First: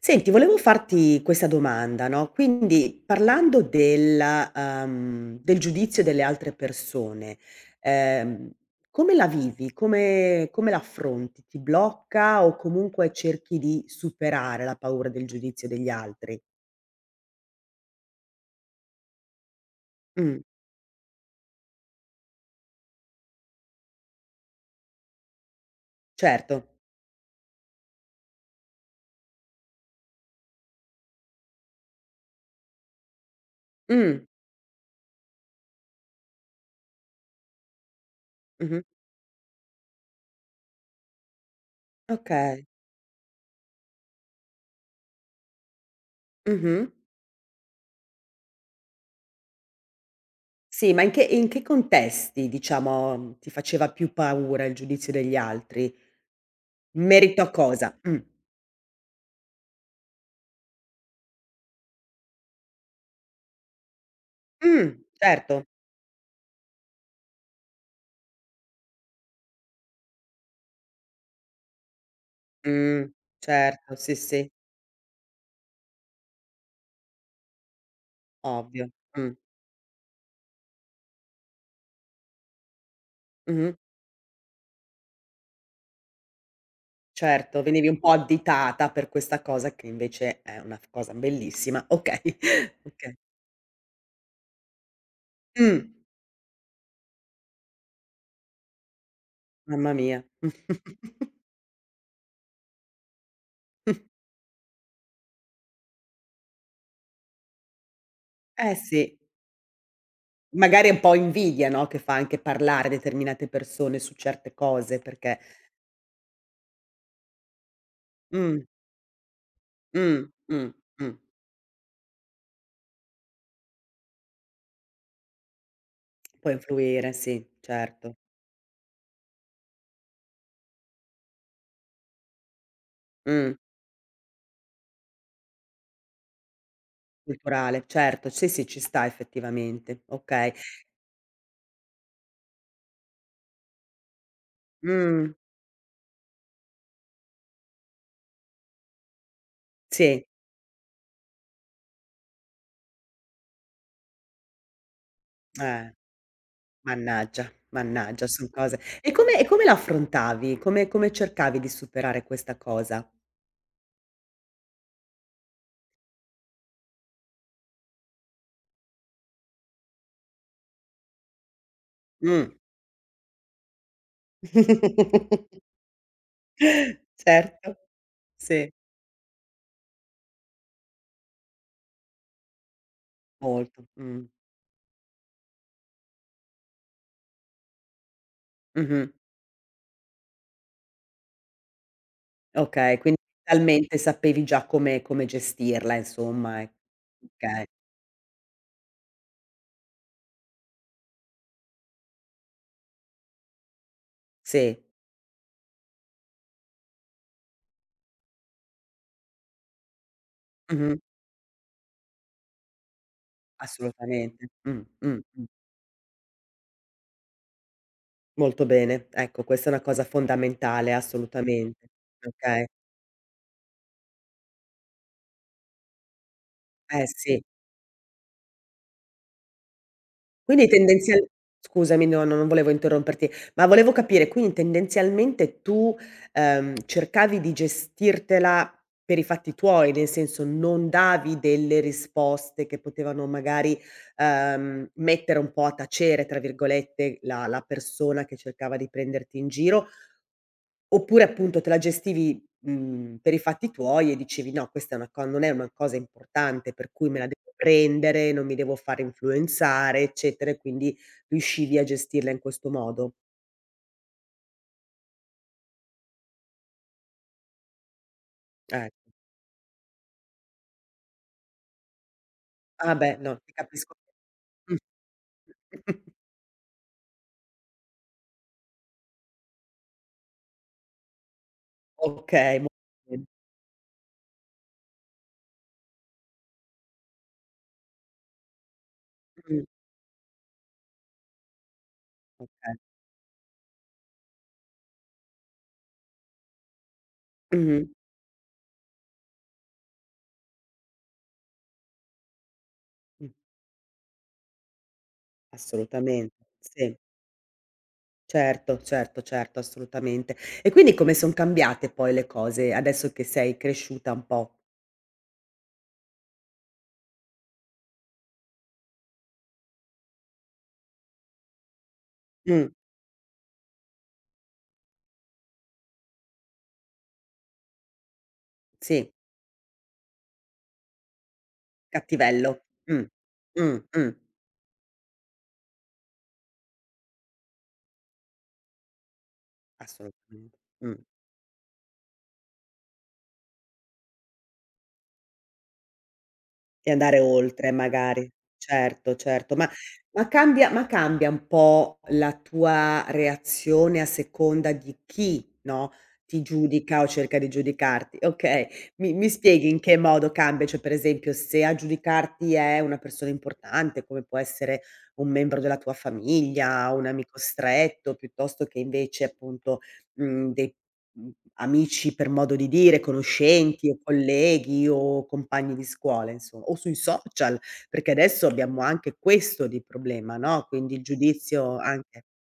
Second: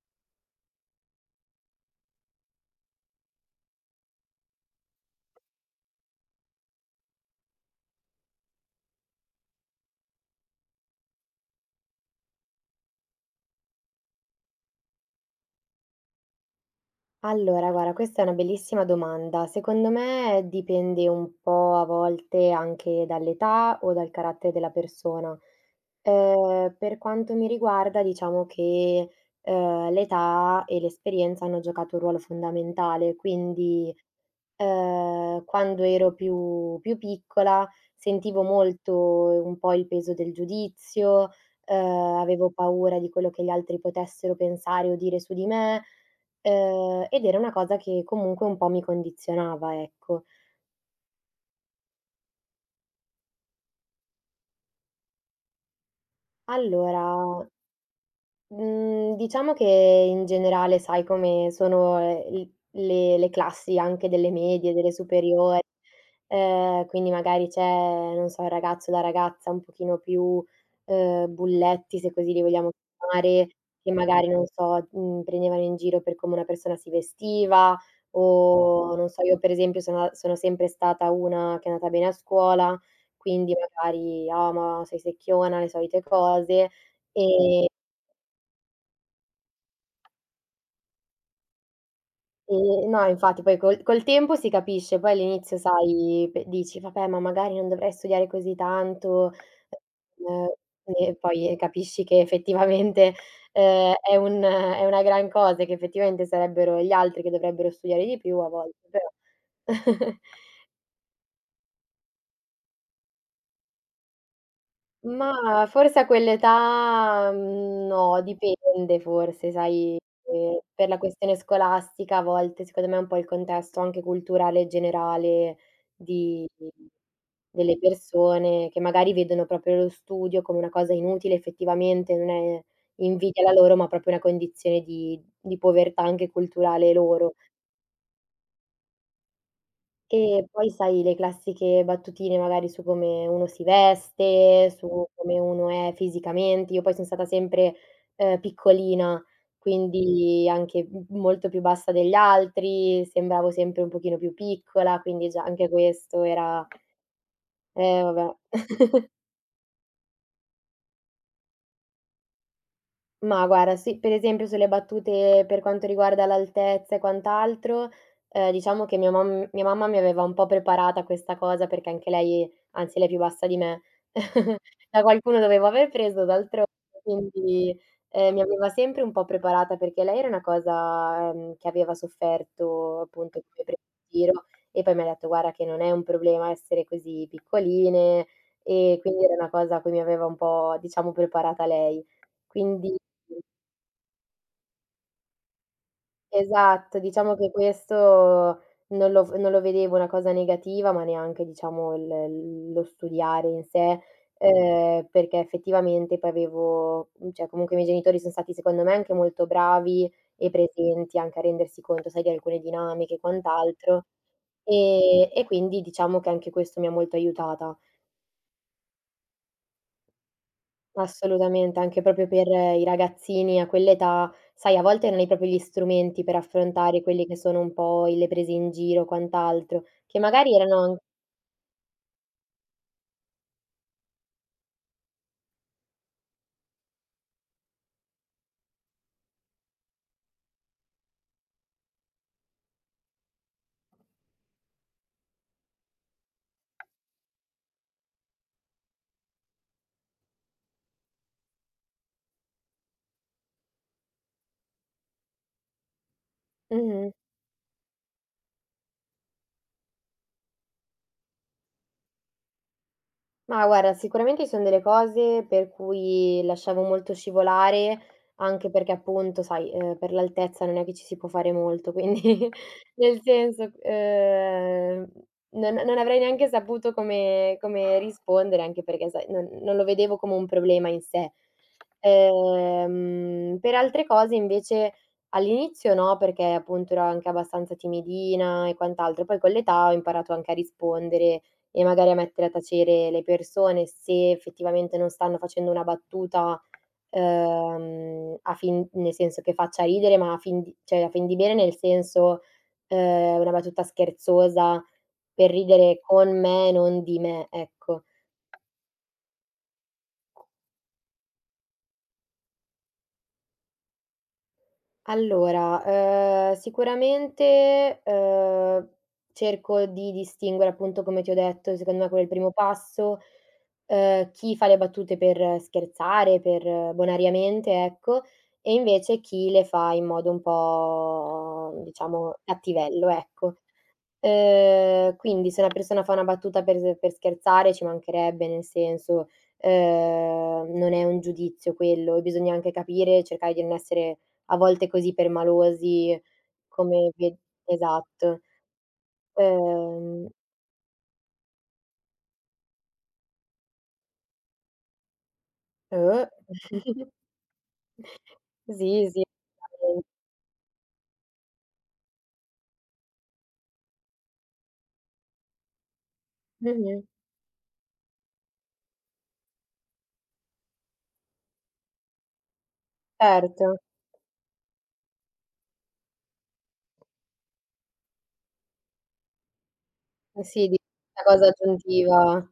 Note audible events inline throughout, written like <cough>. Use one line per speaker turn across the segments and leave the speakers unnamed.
Senti, volevo farti questa domanda, no, quindi parlando del giudizio delle altre persone, ehm, come la vivi? Come la affronti? Ti blocca o comunque cerchi di superare la paura del giudizio degli altri?
Allora, guarda, questa è una bellissima domanda. Secondo
Mh,
me dipende un po' a volte anche dall'età o dal carattere della persona.
certo.
Per quanto mi riguarda diciamo che, l'età e l'esperienza hanno giocato un ruolo fondamentale. quindi
Mh,
Ehm, quando ero più piccola sentivo
mh-mh.
molto un po' il peso del giudizio. ehm, Avevo
Okay.
paura di quello che gli altri potessero pensare o dire su di me.
Mh-mh.
Ed era una cosa che comunque un po' mi condizionava, ecco.
Sì, ma in che contesti, diciamo, ti faceva più paura il giudizio degli altri? In merito
Allora,
a cosa? Mh.
Mhmm, diciamo che in generale sai come sono, l le classi anche delle medie, delle superiori,
Certo.
quindi magari c'è, non so, il ragazzo o la ragazza un pochino più, bulletti, se così li vogliamo
Mh,
chiamare, che
certo, sì,
magari, non
sì,
so, prendevano in giro per come una persona si vestiva
ovvio.
o non so,
Mh,
io per esempio sono sempre stata una che è andata bene a scuola, quindi
mh-mh,
magari: "Ah, ma sei secchiona", le solite cose.
certo,
Ehm
venivi un po' additata per questa cosa che invece è una f cosa bellissima. Okay, <laughs>
No,
okay.
infatti poi col tempo si capisce, poi all'inizio
Mh,
sai pe dici: "Vabbè, ma magari non dovrei studiare così tanto",
mamma mia.
ehm, e
<laughs>
poi capisci che effettivamente, è un è una gran cosa e che effettivamente sarebbero gli altri che dovrebbero studiare di più a
Eh
volte, però
sì,
<laughs>
magari è un po' invidia, no, che fa anche parlare determinate persone su certe cose perché
ma forse a quell'età, no,
mh,
dipende forse, sai,
mh, mh,
per la
mh,
questione scolastica a volte secondo me un po' il contesto anche culturale generale di
può influire, sì,
delle
certo.
persone che magari vedono proprio lo studio come una cosa inutile, effettivamente non è invidia la
Mh,
loro, ma proprio una condizione di povertà anche culturale loro.
culturale, certo, sì, sì, ci sta effettivamente,
E
okay.
poi sai le classiche battutine magari su come uno si veste, su
Mh,
come uno è fisicamente. Io poi son stata sempre, piccolina,
sì,
quindi anche m molto più bassa degli altri, sembravo sempre un pochino più piccola, quindi già anche
eh.
questo era
Mannaggia, mannaggia,
vabbè.
son cose e come la affrontavi? Come cercavi di superare questa cosa?
Ma guarda, sì, per esempio sulle battute per quanto riguarda l'altezza e quant'altro, diciamo che mia mamma mi aveva un po' preparata a questa cosa perché anche lei,
Mh.
anzi, lei è più bassa di me. <laughs> Da qualcuno
<laughs>
dovevo aver preso d'altronde, quindi,
Certo,
mi aveva
sì,
sempre un po' preparata perché lei era una cosa, che aveva sofferto appunto come presa
molto,
in
mh.
giro, e poi mi ha detto: "Guarda che non è un problema essere così piccoline", e
Mh-mh.
quindi era una cosa a cui mi aveva un po' diciamo preparata lei. Quindi
Okay, quindi talmente sapevi già come gestirla insomma, e
esatto, diciamo che
okay,
questo non lo vedevo una cosa negativa, ma neanche diciamo il lo studiare in sé,
sì,
perché effettivamente poi avevo cioè comunque i miei genitori son stati secondo me anche molto bravi e
mh-mh,
presenti anche a rendersi conto, sai, di alcune dinamiche e quant'altro,
assolutamente.
e quindi diciamo che anche questo mi ha molto aiutata.
Molto bene, ecco questa è una cosa fondamentale
Assolutamente,
assolutamente.
anche proprio per
Okay,
i ragazzini a quell'età, sai, a volte non hai proprio gli strumenti per affrontare
eh
quelli che
sì.
sono un po' i le prese in giro o quant'altro, che magari
Quindi
erano an,
tendenzial scusami, no, no, non volevo interromperti, ma volevo capire, quindi tendenzialmente tu, cercavi di gestirtela per i fatti tuoi, nel senso non davi delle risposte che potevano magari, mettere un po' "a tacere", tra virgolette, la persona che cercava di prenderti in giro. Oppure appunto te la gestivi, per i fatti tuoi e dicevi: "No, questa è una co non è una cosa importante per
mh-mh.
cui me la devo prendere, non mi devo far influenzare, eccetera", e quindi riuscivi a gestirla in questo modo?
Ma guarda, sicuramente ci son delle cose per cui lasciavo molto scivolare, anche perché
Ecco.
appunto, sai, per l'altezza non è che ci si può fare molto, quindi <laughs>
Ah beh,
nel
no, ti
senso,
capisco. Mh.
non
<laughs>
avrei neanche saputo come rispondere, anche perché sai, non lo vedevo come un problema in sé.
Okay, molto bene.
Per altre cose invece all'inizio no, perché appunto ero anche abbastanza timidina e quant'altro, poi con
Mh,
l'età ho imparato anche a rispondere e magari a mettere a
okay.
tacere le persone se effettivamente non stanno facendo una battuta,
Mh-mh.
a fin nel senso che faccia ridere, ma a fin di cioè a fin di bene, nel senso,
Mh.
una battuta scherzosa per ridere
Assolutamente.
con me,
Sì.
non di me, ecco.
Certo, certo, certo, assolutamente. E quindi come son cambiate poi le cose adesso che sei cresciuta un po'?
Allora, sicuramente, cerco di distinguere, appunto, come ti ho detto, secondo me quello è il primo
Mh,
passo, chi fa le battute per scherzare, per bonariamente, ecco, e
sì.
invece chi le fa in modo un po', diciamo,
Cattivello. Mh.
cattivello, ecco.
Mh, mh.
Quindi se una persona fa una battuta per scherzare, ci mancherebbe, nel senso,
Assolutamente.
non
Mh.
è un giudizio quello, e bisogna anche capire, cercare di non essere a volte così permalosi
E
come
andare
ve,
oltre magari.
esatto.
Certo, certo. Ma
Ehm
cambia un po' la tua reazione a seconda di chi, no,
eh.
ti giudica o
<laughs>
cerca di giudicarti. Okay,
Sì,
mi
sì.
mi spieghi in che
<unintelligible>
modo cambia? Cioè, per esempio, se a giudicarti è una persona importante, come può essere un membro della tua famiglia,
Mh-mh.
un amico stretto, piuttosto che invece appunto, dei Mhmm, amici per modo di dire,
Certo.
conoscenti o colleghi o compagni di scuola insom o sui social, perché adesso abbiamo anche questo di problema,
Eh
no,
sì, di
quindi il
questa cosa
giudizio anche
aggiuntiva.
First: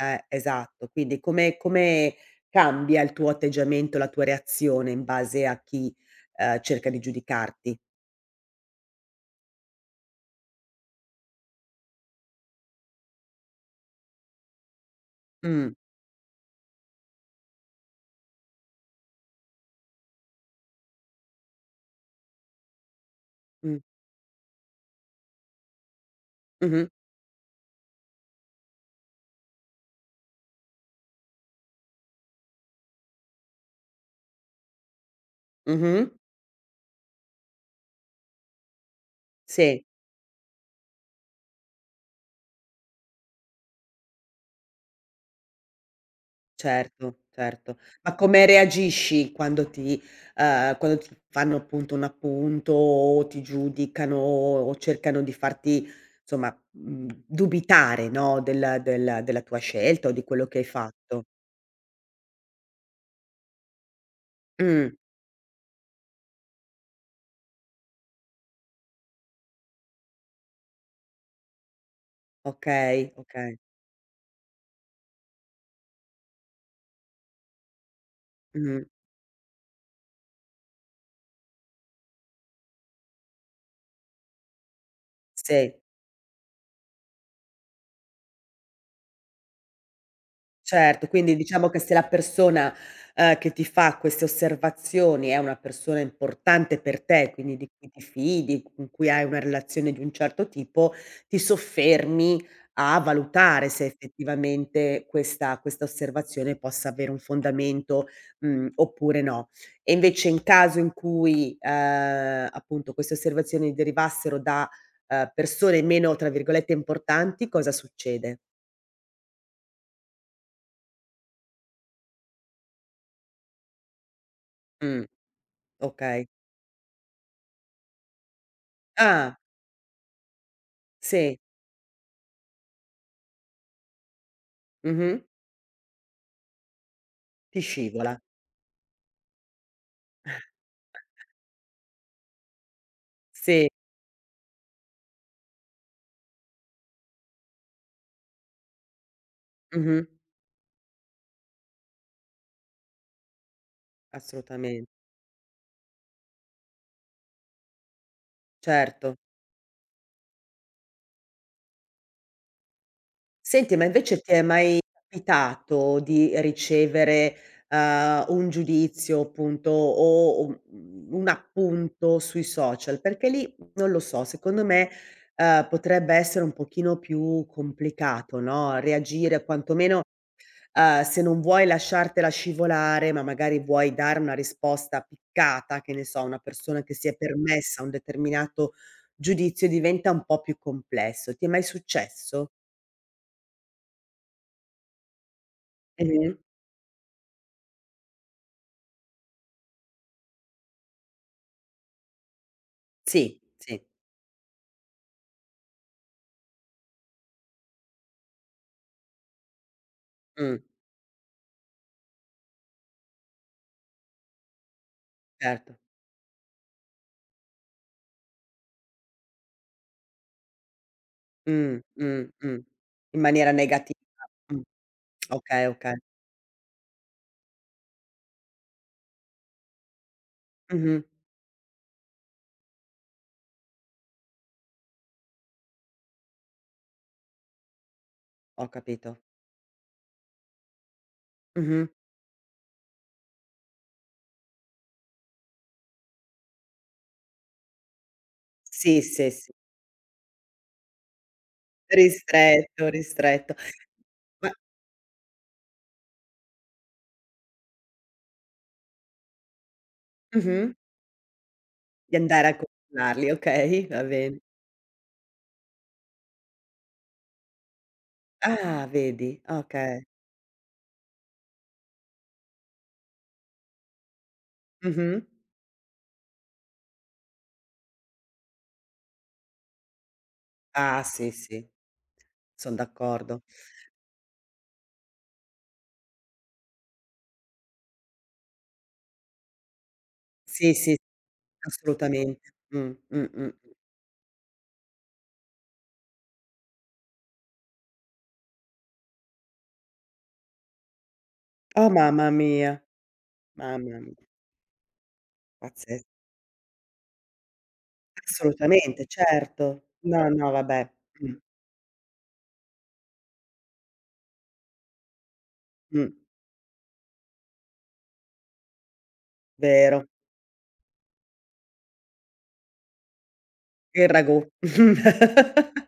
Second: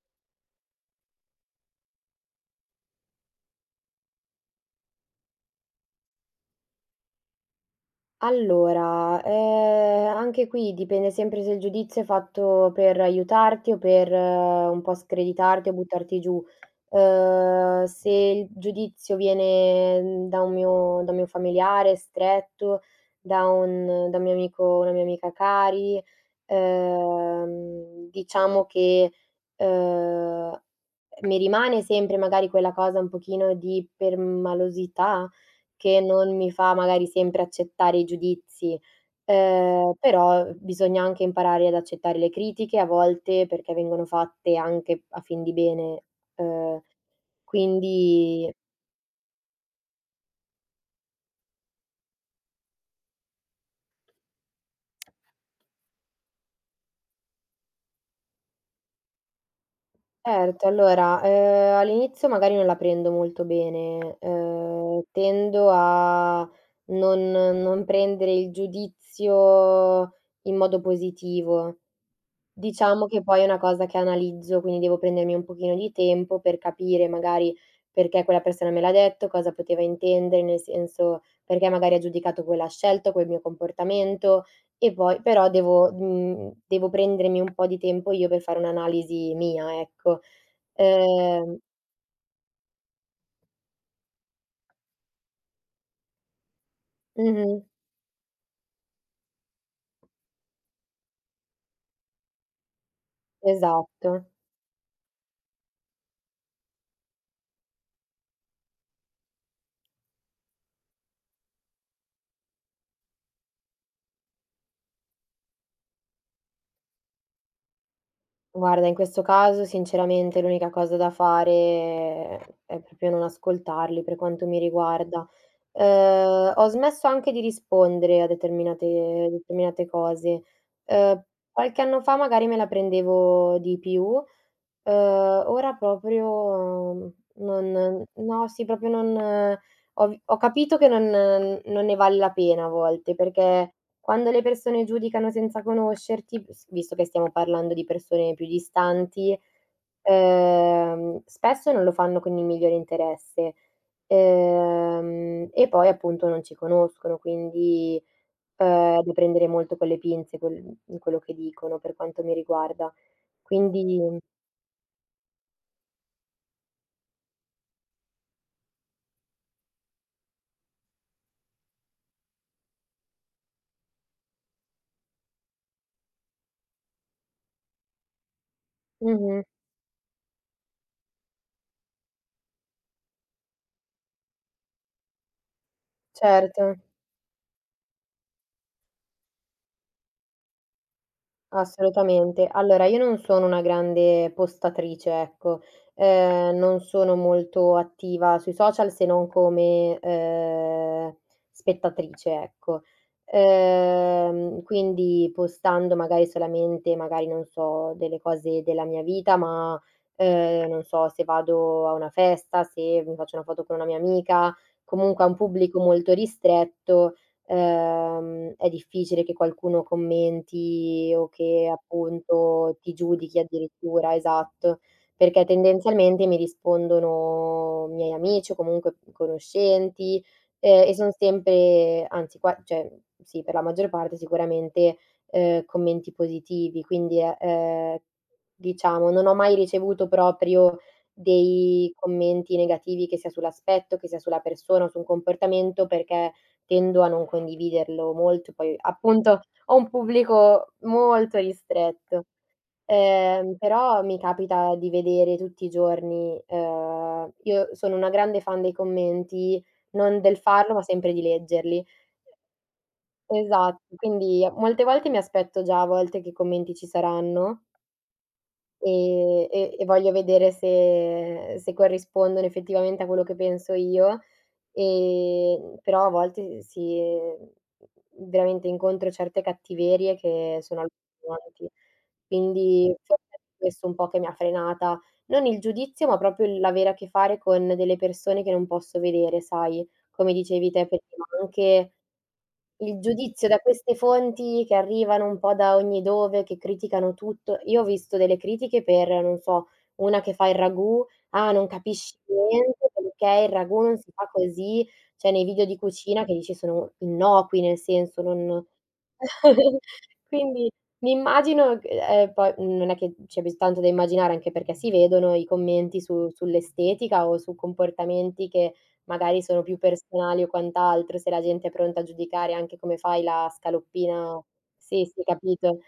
esatto. Quindi come cambia il tuo atteggiamento, la tua reazione in base a chi, cerca di giudicarti?
Allora, anche qui dipende sempre se il giudizio è fatto per aiutarti o per un po' screditarti o
Mh,
buttarti giù. Se il giudizio viene, da un mio familiare stretto,
mh.
da un mio amico, una mia amica cari,
Mh-mh,
diciamo che, uhm, mi rimane sempre magari quella cosa un pochino di permalosità, che
mh-mh.
non mi fa magari sempre accettare i giudizi,
Sì.
però bisogna anche imparare ad accettare le critiche a volte perché vengono fatte anche a fin di bene. Ehm,
Certo, certo. Ma come
quindi
reagisci quando ti fanno appunto un appunto o ti giudicano o cercano di farti insomma, dubitare, no, del della tua scelta o di quello che hai
certo. Allora,
fatto?
all'inizio magari non la prendo molto bene,
Mh,
tendo a non prendere il giudizio in modo positivo. Diciamo
okay,
che poi è una
okay.
cosa che analizzo, quindi devo prendermi un pochino di tempo per capire magari perché quella persona me
Mh,
l'ha detto, cosa poteva intendere, nel senso perché magari ha giudicato quella scelta, quel mio comportamento, e poi però
sì.
devo devo prendermi un po' di tempo io per fare un'analisi mia, ecco.
Certo, quindi
Ehm
diciamo che se la persona, che ti fa queste osservazioni è una persona importante per te,
mh-mh,
quindi di cui ti fidi, con cui hai una relazione di un certo tipo, ti soffermi a valutare se
esatto.
effettivamente questa osservazione possa avere un fondamento, oppure no. E invece in caso in cui, appunto queste osservazioni derivassero da, persone meno, tra virgolette, "importanti", cosa succede?
Guarda, in questo caso sinceramente l'unica cosa da fare è proprio non ascoltarli, per quanto mi
Mh,
riguarda.
okay.
Ho smesso anche di rispondere a
Ah.
determinate cose. Ehm,
Sì,
Qualche anno fa magari me la prendevo di più.
mh-mh,
Ora proprio,
ti
non
scivola.
no, sì, proprio non ho capito che non ne vale la pena a volte,
Sì,
perché quando le persone giudicano senza conoscerti, s visto che stiamo parlando di persone più distanti,
mh-mh,
spesso non lo fanno con il migliore interesse.
assolutamen
E poi appunto non ci conoscono, quindi, devo
certo.
prendere molto con le pinze quello che dicono, per quanto mi riguarda.
Senti, ma
Quindi
invece ti è mai capitato di ricevere, un giudizio appunto o un appunto sui social? Perché lì, non lo so, secondo me, potrebbe essere un pochino più complicato, no,
mh-mh.
reagire quantomeno. Se non vuoi lasciartela scivolare, ma magari vuoi dare una risposta piccata, che ne so, a una
Certo,
persona che si è permessa un determinato giudizio, diventa un po' più complesso. Ti è mai
assolutamente.
successo?
Allora, io non sono una grande postatrice, ecco.
Mh-mh.
Non sono molto attiva sui social se non come, spettatrice, ecco.
Sì, sì.
Quindi postando magari solamente, magari non so, delle cose della mia vita, ma,
Mh,
non so, se vado a una festa, se mi faccio una foto con una mia amica, comunque a un pubblico
certo.
molto ristretto, è difficile che qualcuno commenti o che
Mh, mh, mh.
appunto ti
In
giudichi
maniera negativa.
addirittura,
Mh.
esatto, perché
Okay, okay.
tendenzialmente mi rispondono miei amici o comunque conoscenti, e
Mh-mh.
son sempre, anzi qua cioè sì, per la maggior parte sicuramente, commenti positivi, quindi è
Ho
diciamo
capito.
non ho mai ricevuto proprio
Mh-mh.
dei commenti negativi, che sia sull'aspetto, che sia sulla persona o su un comportamento, perché tendo a non condividerlo molto, poi
Sì, sì,
appunto
sì.
ho un pubblico molto ristretto,
Ristretto, ristretto.
però mi
Ma
capita di vedere tutti i giorni, io sono una grande fan dei commenti, non del farlo,
mh-mh.
ma sempre di leggerli.
Di andare a controllarli,
Esatto,
okay, va bene.
quindi molte volte mi aspetto già a volte che i commenti ci saranno,
Ah, vedi,
e
okay.
voglio vedere se corrispondono effettivamente a quello che penso io.
Mh-mh.
Però a volte si veramente incontro certe cattiverie che sono
Ah, sì,
allucinanti.
sì, son
Quindi forse è
d'accordo.
questo un po' che mi ha frenata. Non il giudizio, ma proprio il l'avere a che fare con delle persone che non posso vedere, sai, come dicevi
Sì,
te
sì,
prima, anche
assolutamente.
il giudizio da queste fonti che arrivano un po' da ogni dove, che criticano tutto. Io ho visto delle critiche per, non so, una che fa il ragù: "Ah, non
Oh,
capisci niente perché il ragù non
mamma
si
mia,
fa così", cioè nei video di
pazzes
cucina, che dici sono innocui, nel senso non
assolutamente,
<laughs>
certo. No, no,
quindi
vabbè.
mi
Mh,
immagino g poi non è che c'è bis tanto da immaginare, anche perché si vedono i commenti
mh,
su sull'estetica o su comportamenti che magari sono più
vero.
personali o quant'altro, se la gente è pronta a giudicare anche come fai la
Il
scaloppina,
ragù.
sì, sì, capito.
<laughs>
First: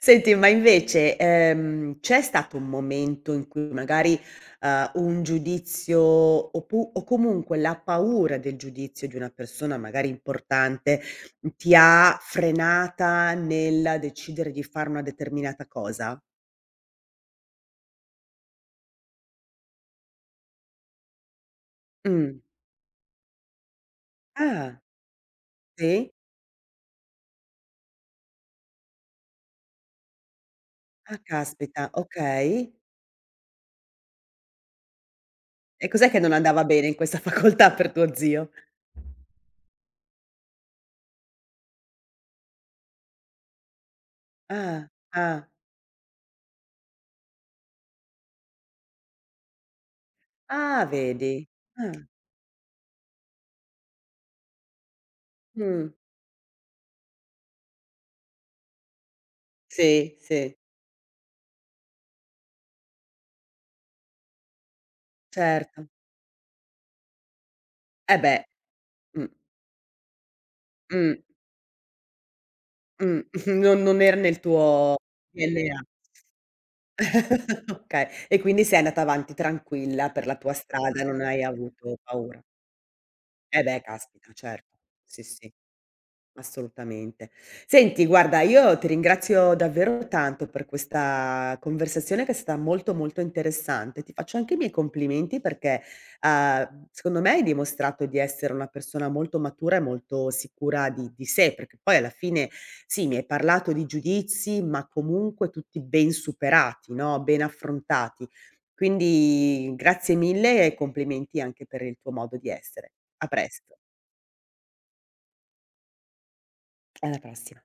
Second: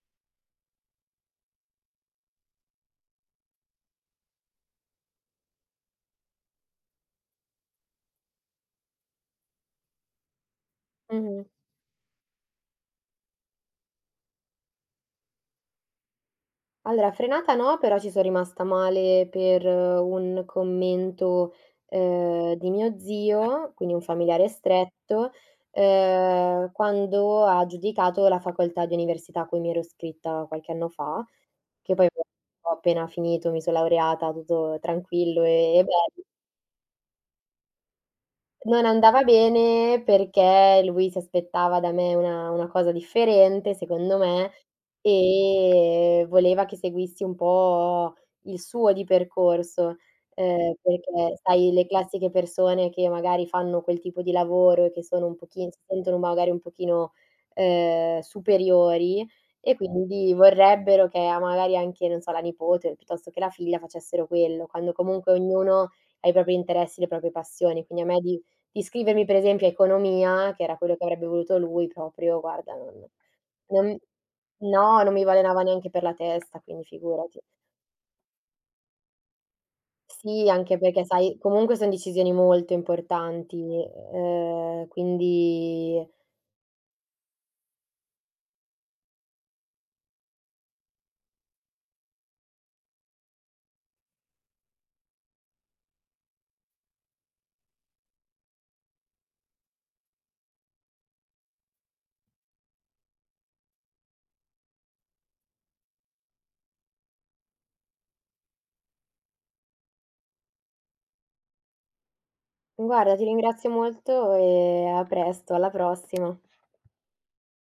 Senti, ma invece, c'è stato un momento in cui magari, un giudizio oppu o comunque la paura del giudizio di una persona magari importante,
Mh-mh.
ti ha frenata nel decidere di fare una determinata cosa?
Allora, frenata no, però ci sono rimasta male per un commento,
Mh.
di mio zio, quindi un familiare
Ah,
stretto,
sì?
quando ha giudicato la facoltà di università a cui mi ero iscritta qualche anno
Ah,
fa,
caspita,
che poi ho
okay.
appena finito, mi so laureata, tutto tranquillo e
E cos'è che
bello.
non andava bene in questa <laughs> facoltà per tuo zio?
Non andava bene perché lui si aspettava da me una cosa differente, secondo me,
Ah, ah,
e voleva che seguissi un po' il suo di percorso,
ah
perché
vedi.
sai le
Ah,
classiche persone che magari fanno quel tipo di lavoro e che sono un pochin, si
mh.
sentono magari un pochino, superiori, e
Sì,
quindi
sì,
vorrebbero che a magari anche, non so, la nipote piuttosto che la figlia facessero quello, quando comunque
certo.
ognuno ha i propri interessi, le proprie passioni. Quindi a
Eh
me
beh,
di iscrivermi
mh,
per esempio a economia, che era quello che
mh,
avrebbe voluto lui proprio, guarda non
mh, <laughs> non
non
non era nel tuo
no, non mi balenava
DNA.
neanche per la testa, quindi figurati.
<laughs> Okay, e quindi sei andata avanti tranquilla per la
Sì,
tua
anche
strada,
perché
non
sai,
hai
comunque son
avuto
decisioni
paura.
molto importanti,
Eh beh, caspita, certo. Sì, sì.
quindi
Assolutamente. Senti guarda, io ti ringrazio davvero tanto per questa conversazione che è stata molto, molto interessante. Ti faccio anche i miei complimenti perché, secondo me hai dimostrato di essere una persona molto matura e molto sicura di sé, perché poi alla fine sì, mi hai parlato di giudizi, ma comunque tutti ben superati, no, ben affrontati. Quindi grazie mille e complimenti anche per il tuo modo di essere.
guarda ti
A
ringrazio
presto.
molto e a presto, alla prossima.
Alla prossima.